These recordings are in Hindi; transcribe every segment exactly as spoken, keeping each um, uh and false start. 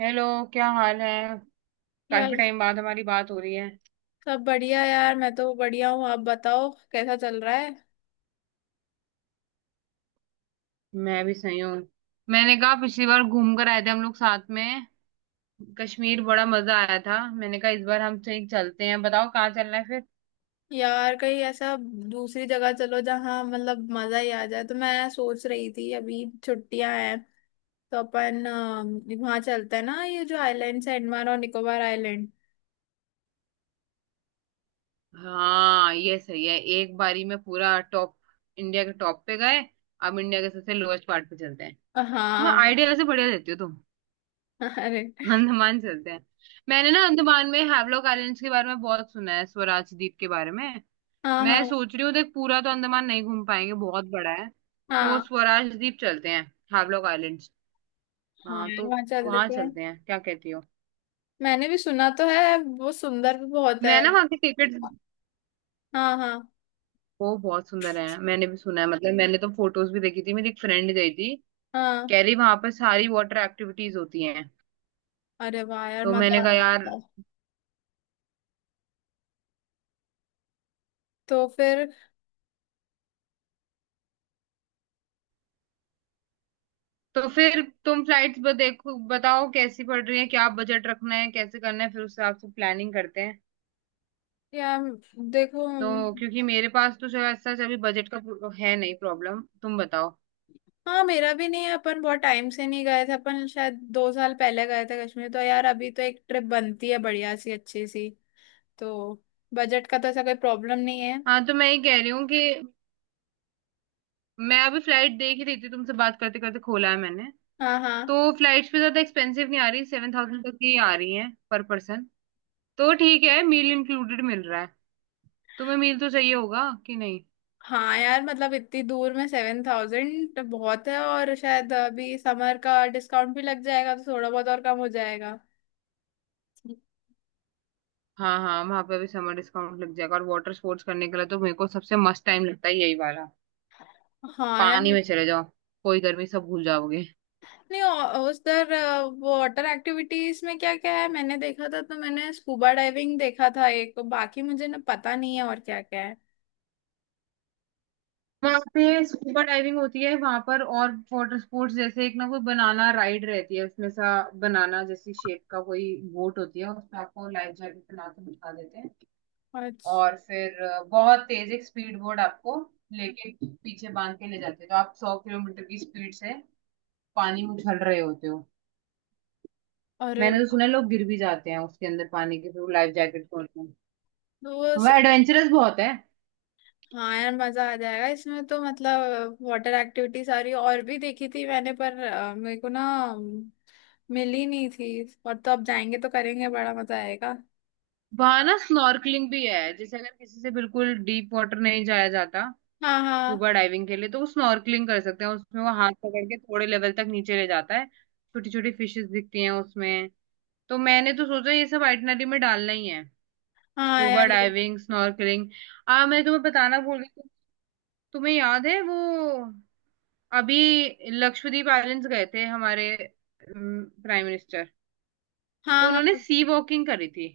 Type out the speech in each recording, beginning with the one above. हेलो। क्या हाल है। काफी यार, टाइम बाद हमारी बात हो रही है। सब बढ़िया। यार मैं तो बढ़िया हूँ। आप बताओ कैसा चल रहा है। मैं भी सही हूँ। मैंने कहा पिछली बार घूम कर आए थे हम लोग साथ में। कश्मीर बड़ा मजा आया था। मैंने कहा इस बार हम सही चलते हैं, बताओ कहाँ चलना है फिर। यार कहीं ऐसा दूसरी जगह चलो जहाँ मतलब मजा ही आ जाए। तो मैं सोच रही थी अभी छुट्टियां हैं। तो अपन अ, वहाँ चलते हैं ना, ये जो आइलैंड्स है, अंडमान और निकोबार आइलैंड। हाँ, ये सही है। एक बारी में पूरा टॉप, इंडिया के टॉप पे गए। अब इंडिया के सबसे लोएस्ट पार्ट पे चलते हैं। मैं हाँ। आइडिया से बढ़िया देती हो तुम। अरे अंडमान चलते हैं। मैंने ना अंडमान में हैवलॉक आइलैंड्स के बारे में बहुत सुना है, स्वराज द्वीप के बारे में। हाँ, मैं हाँ, सोच रही हूँ, देख पूरा तो अंडमान नहीं घूम पाएंगे, बहुत बड़ा है। तो हाँ। स्वराज द्वीप चलते हैं, हावलॉक आइलैंड्स। हाँ हाँ यार, तो वहाँ चल वहां देते हैं। चलते हैं, क्या कहती हो। मैंने भी सुना तो है, वो सुंदर भी बहुत मैं है। ना वहाँ की टिकट। हाँ, हाँ, वो बहुत सुंदर है, मैंने भी सुना है। मतलब मैंने तो फोटोज भी देखी थी, मेरी एक फ्रेंड गई थी। हाँ। कह रही वहां पर सारी वाटर एक्टिविटीज होती हैं। अरे वाह यार, तो मैंने मजा आ कहा यार, रहा है। तो फिर। तो फिर तुम फ्लाइट्स देखो, बताओ कैसी पड़ रही है, क्या बजट रखना है, कैसे करना है, फिर उस हिसाब से प्लानिंग करते हैं। यार देखो। तो क्योंकि मेरे पास तो जो है ऐसा अभी बजट का है नहीं प्रॉब्लम, तुम बताओ। हाँ, मेरा भी नहीं है। अपन बहुत टाइम से नहीं गए थे, अपन शायद दो साल पहले गए थे कश्मीर। तो यार अभी तो एक ट्रिप बनती है बढ़िया सी अच्छी सी। तो बजट का तो ऐसा कोई प्रॉब्लम नहीं है। हाँ तो मैं ये कह रही हूँ कि मैं अभी फ्लाइट देख ही रही थी, तुमसे बात करते करते खोला है मैंने। हाँ, हाँ। तो फ्लाइट्स भी ज्यादा एक्सपेंसिव नहीं आ रही, सेवन थाउजेंड तक ही आ रही है पर पर्सन। तो ठीक है, मील इंक्लूडेड मिल रहा है। तुम्हें मील तो चाहिए होगा कि नहीं। हाँ यार, मतलब इतनी दूर में सेवन थाउजेंड तो बहुत है। और शायद अभी समर का डिस्काउंट भी लग जाएगा, तो थोड़ा बहुत और कम हो जाएगा। हाँ हाँ, वहां पे भी समर डिस्काउंट लग जाएगा और वाटर स्पोर्ट्स करने के लिए तो मेरे को सबसे मस्त टाइम लगता है यही वाला। हाँ यार। पानी में चले जाओ, कोई गर्मी सब भूल जाओगे। नहीं, औ- उधर अ, वो वाटर एक्टिविटीज में क्या क्या है, मैंने देखा था तो मैंने स्कूबा डाइविंग देखा था एक। बाकी मुझे ना पता नहीं है और क्या क्या है। वहां पे स्कूबा डाइविंग होती है वहां पर, और वाटर स्पोर्ट्स जैसे एक ना कोई बनाना राइड रहती है, उसमें सा बनाना जैसी शेप का कोई बोट होती है, उसमें आपको लाइफ जैकेट बना के बिठा देते हैं। अच्छा। और फिर अ, बहुत तेज एक स्पीड बोर्ड आपको लेके पीछे बांध के ले जाते हैं, तो आप सौ किलोमीटर की स्पीड से पानी में उछल रहे होते हो। अरे मैंने तो वाह। सुना है लोग गिर भी जाते हैं, उसके अंदर पानी के थ्रू लाइफ जैकेट खोलते हैं। तो वो। तो वह से- एडवेंचरस बहुत है। हाँ यार, मजा आ जाएगा इसमें तो। मतलब वाटर एक्टिविटी सारी और भी देखी थी मैंने, पर अ, मेरे को ना अम, मिली नहीं थी। और तो अब जाएंगे तो करेंगे, बड़ा मजा आएगा। वहां ना स्नॉर्कलिंग भी है, जैसे अगर किसी से बिल्कुल डीप वाटर नहीं जाया जाता हाँ, हाँ। स्कूबा डाइविंग के लिए, तो वो स्नॉर्कलिंग कर सकते हैं। उसमें वो हाथ पकड़ के थोड़े लेवल तक नीचे ले जाता है, छोटी छोटी फिशेस दिखती हैं उसमें। तो मैंने तो सोचा ये सब आइटनरी में डालना ही है, हाँ स्कूबा यार। ये- डाइविंग, स्नॉर्कलिंग। आ मैं तुम्हें बताना भूल गई। तु- तुम्हें याद है वो, अभी लक्षद्वीप आइलैंड्स गए थे हमारे प्राइम मिनिस्टर, तो हाँ, उन्होंने हाँ। सी वॉकिंग करी थी।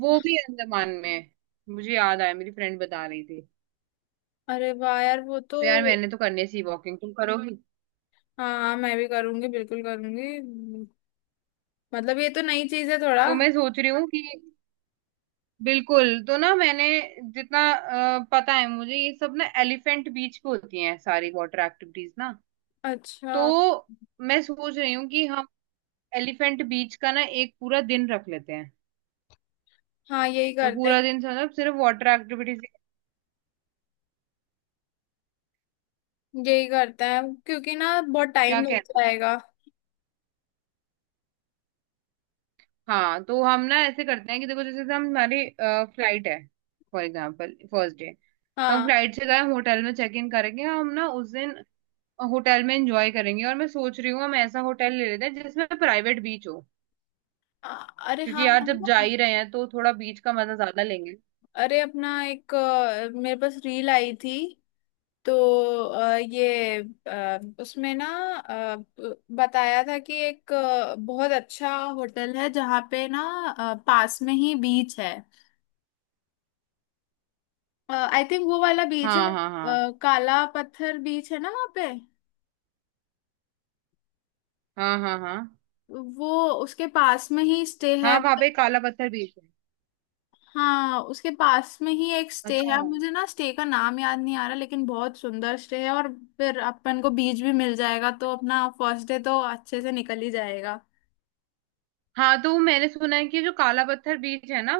वो भी अंडमान में, मुझे याद आया, मेरी फ्रेंड बता रही थी। अरे वाह यार, वो तो। तो यार मैंने तो करनी है सी वॉकिंग, तुम करोगी। हाँ, हाँ, मैं भी करूंगी बिल्कुल करूंगी। मतलब ये तो नई चीज है थोड़ा। तो मैं सोच रही हूँ कि बिल्कुल तो ना मैंने जितना अ, पता है मुझे, ये सब ना एलिफेंट बीच पे होती हैं सारी वाटर एक्टिविटीज ना। अच्छा। तो मैं सोच रही हूँ कि हम एलिफेंट बीच का ना एक पूरा दिन रख लेते हैं। हाँ यही तो करते हैं। पूरा दिन मतलब सिर्फ वाटर एक्टिविटीज, यही करते हैं क्योंकि ना बहुत क्या टाइम लग कहते हैं। जाएगा। हाँ, तो हम ना ऐसे करते हैं कि देखो, जैसे हम हमारी फ्लाइट है, फॉर एग्जाम्पल फर्स्ट डे तो हम हाँ। फ्लाइट से गए, होटल में चेक इन करेंगे हम ना उस दिन। होटल में एंजॉय करेंगे, और मैं सोच रही हूँ हम ऐसा होटल ले लेते हैं जिसमें प्राइवेट बीच हो। अ- अरे क्योंकि हाँ। यार जब जा ही रहे हैं तो थोड़ा बीच का मजा ज्यादा लेंगे। अरे अपना एक अ, मेरे पास रील आई थी। तो अ, ये अ, उसमें ना अ, ब- बताया था कि एक अ, बहुत अच्छा होटल है, जहाँ पे ना अ, पास में ही बीच है। आई थिंक वो वाला बीच है, हाँ हाँ अ, हाँ। काला पत्थर बीच है ना वहाँ पे। हाँ हाँ हाँ। वो उसके पास में ही स्टे हाँ, है। वहां पे काला पत्थर बीच है। हाँ, उसके पास में ही एक स्टे अच्छा है। अब हाँ। मुझे ना स्टे का नाम याद नहीं आ रहा, लेकिन बहुत सुंदर स्टे है। और फिर अपन को बीच भी मिल जाएगा, तो अपना फर्स्ट डे तो अच्छे से निकल ही जाएगा। हाँ तो मैंने सुना है कि जो काला पत्थर बीच है ना,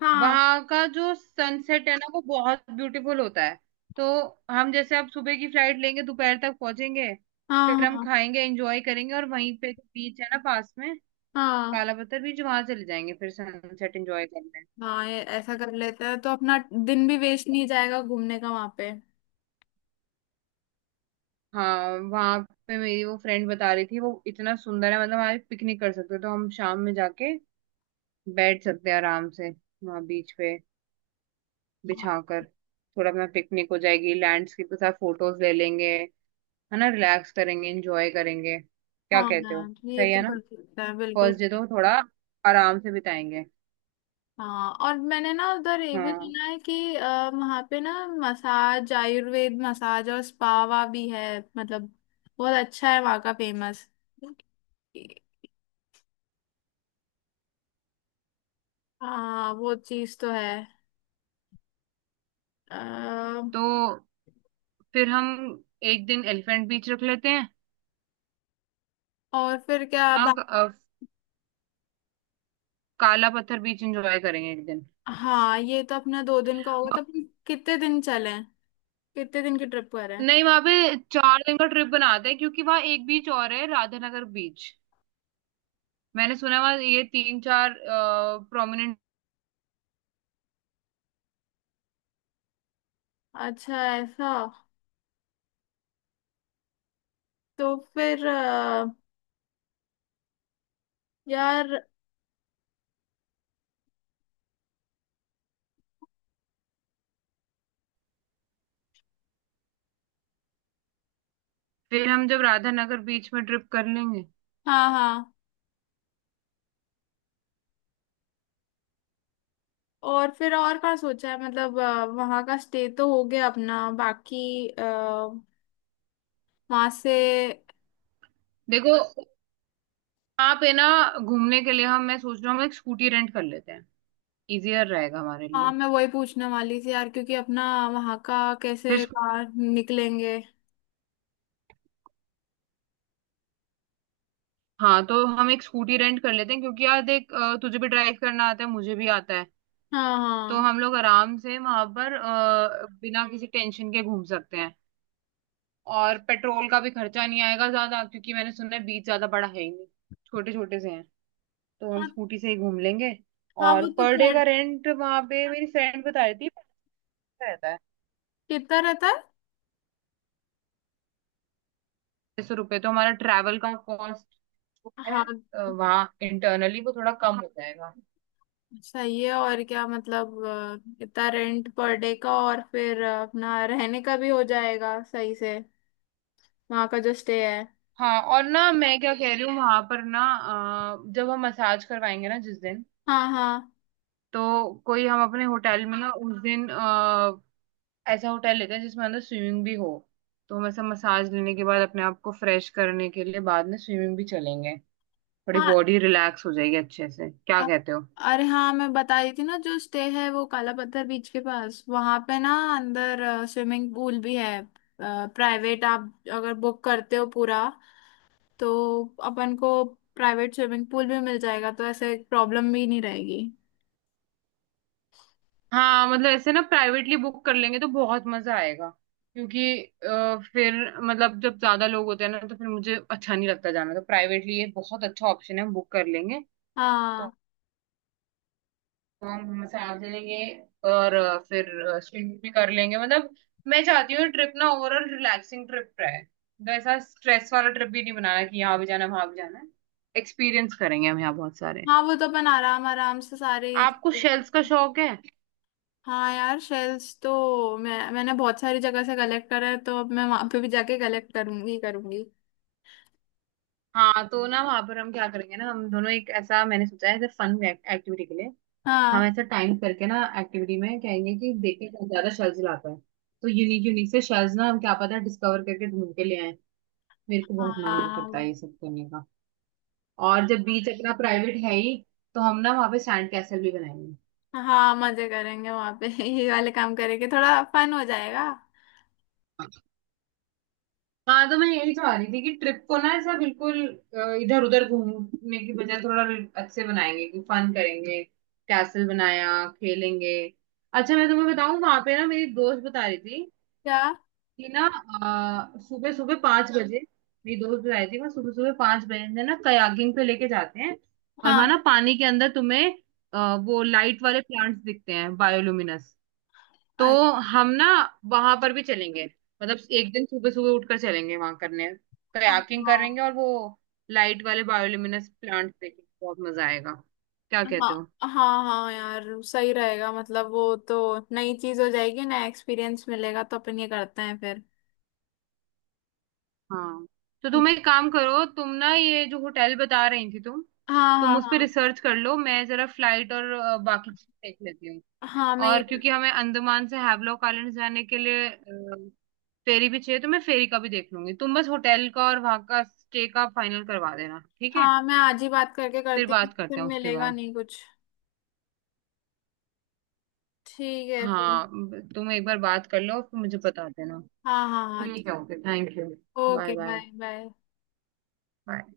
हाँ, वहां का जो सनसेट है ना, वो बहुत ब्यूटीफुल होता है। तो हम जैसे अब सुबह की फ्लाइट लेंगे, दोपहर तक पहुंचेंगे, हाँ, फिर हम हाँ, खाएंगे, एंजॉय करेंगे, और वहीं पे जो बीच है ना पास में, हाँ। काला पत्थर बीच, वहां चले जाएंगे फिर सनसेट एंजॉय करने। हाँ, ये ऐसा कर लेते हैं तो अपना दिन भी वेस्ट नहीं जाएगा घूमने का वहाँ पे। हाँ, वहां पे मेरी वो फ्रेंड बता रही थी, वो इतना सुंदर है, मतलब हमारे पिकनिक कर सकते हो। तो हम शाम में जाके बैठ सकते हैं आराम से वहां बीच पे, बिछा कर थोड़ा अपना पिकनिक हो जाएगी, लैंडस्केप के साथ फोटोज ले लेंगे, है ना, रिलैक्स करेंगे, एंजॉय करेंगे, क्या हाँ, कहते हो। हाँ, ये सही है तो ना। कर सकते हैं बिल्कुल। फर्स्ट डे तो थोड़ा आराम से बिताएंगे। हाँ, और मैंने ना उधर ये भी हाँ, सुना है कि आ, वहाँ पे ना मसाज, आयुर्वेद मसाज और स्पावा भी है। मतलब बहुत अच्छा है वहाँ का, फेमस। हाँ वो चीज तो है। आ, तो फिर हम एक दिन एलिफेंट बीच रख लेते हैं। और फिर क्या। हाँ, बा... क- अ, काला पत्थर बीच एंजॉय करेंगे एक दिन। हाँ ये तो अपना दो दिन का होगा, तो अपन कितने दिन चले? कितने दिन की ट्रिप करें? नहीं, वहां पे चार दिन का ट्रिप बनाते हैं, क्योंकि वहां एक बीच और है, राधानगर बीच। मैंने सुना है वहां ये तीन चार प्रोमिनेंट। अच्छा, ऐसा। तो फिर अ, यार। फिर हम जब राधानगर बीच में ट्रिप कर लेंगे। हाँ, हाँ। और फिर और का सोचा है? मतलब अ, वहाँ का स्टे तो हो गया अपना, बाकी अ, वहाँ से। देखो, वहां पे ना घूमने के लिए हम, मैं सोच रहा हूँ हम एक स्कूटी रेंट कर लेते हैं, इजियर रहेगा हमारे हाँ, लिए। मैं वही पूछने वाली थी यार, क्योंकि अपना वहाँ का फिर कैसे स्कू- कार निकलेंगे। हाँ तो हम एक स्कूटी रेंट कर लेते हैं, क्योंकि यार देख अ, तुझे भी ड्राइव करना आता है, मुझे भी आता है। हाँ, तो हाँ, हम लोग आराम से वहां पर अ, बिना किसी टेंशन के घूम सकते हैं। और पेट्रोल का भी खर्चा नहीं आएगा ज्यादा, क्योंकि मैंने सुना है बीच ज्यादा बड़ा है ही नहीं, छोटे छोटे से हैं। तो हम हाँ। स्कूटी से ही घूम लेंगे। हाँ वो और तो। पर डे पर। का रेंट वहां पे मेरी फ्रेंड बता रही थी पचास रहता है, कितना रहता है? छह सौ रुपये, तो हमारा ट्रैवल का कॉस्ट जो है हाँ अ, वहाँ इंटरनली वो थोड़ा कम हो जाएगा। सही है। और क्या मतलब अ, इतना रेंट पर डे का, और फिर अ, अपना रहने का भी हो जाएगा सही से वहाँ का जो स्टे है। हाँ, और ना मैं क्या कह रही हूँ, वहां पर ना अ, जब हम मसाज करवाएंगे ना जिस दिन, हाँ, हाँ, तो कोई हम अपने होटल में ना उस दिन ऐसा होटल लेते हैं जिसमें अंदर स्विमिंग भी हो। तो हम ऐसा मसाज लेने के बाद, अपने आप को फ्रेश करने के लिए बाद में स्विमिंग भी चलेंगे, थोड़ी हाँ। बॉडी रिलैक्स हो जाएगी अच्छे से, क्या अ- कहते हो। अरे हाँ, मैं बता रही थी ना, जो स्टे है वो काला पत्थर बीच के पास, वहां पे ना अंदर स्विमिंग पूल भी है प्राइवेट। आप अगर बुक करते हो पूरा, तो अपन को प्राइवेट स्विमिंग पूल भी मिल जाएगा, तो ऐसे प्रॉब्लम भी नहीं रहेगी। हाँ, मतलब ऐसे ना प्राइवेटली बुक कर लेंगे तो बहुत मजा आएगा, क्योंकि अ, फिर मतलब जब ज्यादा लोग होते हैं ना, तो फिर मुझे अच्छा नहीं लगता जाना। तो प्राइवेटली ये बहुत अच्छा ऑप्शन है, हम बुक कर लेंगे। हाँ, तो तो हम मसाज ले लेंगे और अ, फिर स्विमिंग भी कर लेंगे। मतलब मैं चाहती हूँ ट्रिप ना ओवरऑल रिलैक्सिंग ट्रिप रहे, तो ऐसा स्ट्रेस वाला ट्रिप भी नहीं बनाना कि यहाँ भी जाना है, वहां भी जाना है। एक्सपीरियंस करेंगे हम यहाँ बहुत सारे। हाँ वो तो। अपन आराम आराम से सारे। आपको शेल्स का शौक है। हाँ यार, शेल्स तो मैं मैंने बहुत सारी जगह से कलेक्ट करा है, तो अब मैं वहां पे भी जाके कलेक्ट करूंगी करूंगी। हाँ, तो ना वहां पर हम क्या करेंगे ना, हम दोनों एक ऐसा मैंने सोचा है ऐसे फन एक्टिविटी के लिए, हम हाँ, ऐसा टाइम करके ना एक्टिविटी में कहेंगे कि देखें कौन ज्यादा शेल्स लाता है। तो यूनिक यूनिक से शेल्स ना हम क्या पता डिस्कवर करके ढूंढ के ले आए। मेरे को बहुत मन करता है हाँ, ये सब करने का। और जब बीच अपना प्राइवेट है ही, तो हम ना वहां पे सैंड कैसल भी बनाएंगे। हाँ मजे करेंगे वहां पे ये वाले काम करेंगे, थोड़ा फन हो जाएगा। हाँ तो मैं यही चाह रही थी कि ट्रिप को ना ऐसा बिल्कुल इधर उधर घूमने की बजाय, थोड़ा अच्छे बनाएंगे कि फन करेंगे, कैसल बनाया, खेलेंगे। अच्छा मैं तुम्हें बताऊं, वहां पे ना मेरी दोस्त बता रही थी क्या? कि ना सुबह सुबह पांच बजे, मेरी दोस्त बता रही थी वहाँ सुबह सुबह पांच बजे ना कयाकिंग पे लेके जाते हैं। और वहां हाँ। ना पानी के अंदर तुम्हें अ, वो लाइट वाले प्लांट्स दिखते हैं, बायोलुमिनस। तो अ- हम ना वहां पर भी चलेंगे, मतलब एक दिन सुबह सुबह उठकर चलेंगे वहां करने, कयाकिंग हाँ, करेंगे और वो लाइट वाले बायोल्यूमिनेस प्लांट देखेंगे, बहुत मजा आएगा, क्या कहते हाँ, हो। हाँ। हाँ यार सही रहेगा, मतलब वो तो नई चीज हो जाएगी, नया एक्सपीरियंस मिलेगा, तो अपन ये करते हैं फिर। हाँ, तो तुम एक काम करो, तुम ना ये जो होटल बता रही थी तुम हाँ, तुम हाँ, उस पर हाँ। रिसर्च कर लो, मैं जरा फ्लाइट और अ, बाकी चीजें देख लेती हूँ। हाँ मैं ये। और क्योंकि हमें अंडमान से हैवलॉक आइलैंड जाने के लिए अ, फेरी भी चाहिए, तो मैं फेरी का भी देख लूंगी। तुम बस होटल का और वहां का स्टे का फाइनल करवा देना, ठीक है। हाँ मैं आज ही बात करके फिर करती हूँ, बात फिर करते हैं उसके मिलेगा बाद। नहीं कुछ। ठीक है फिर। हाँ, तुम एक बार बात कर लो, फिर मुझे बता देना। हाँ, हाँ, हाँ। ठीक है, okay, thank you. Bye okay bye. Bye bye. Bye.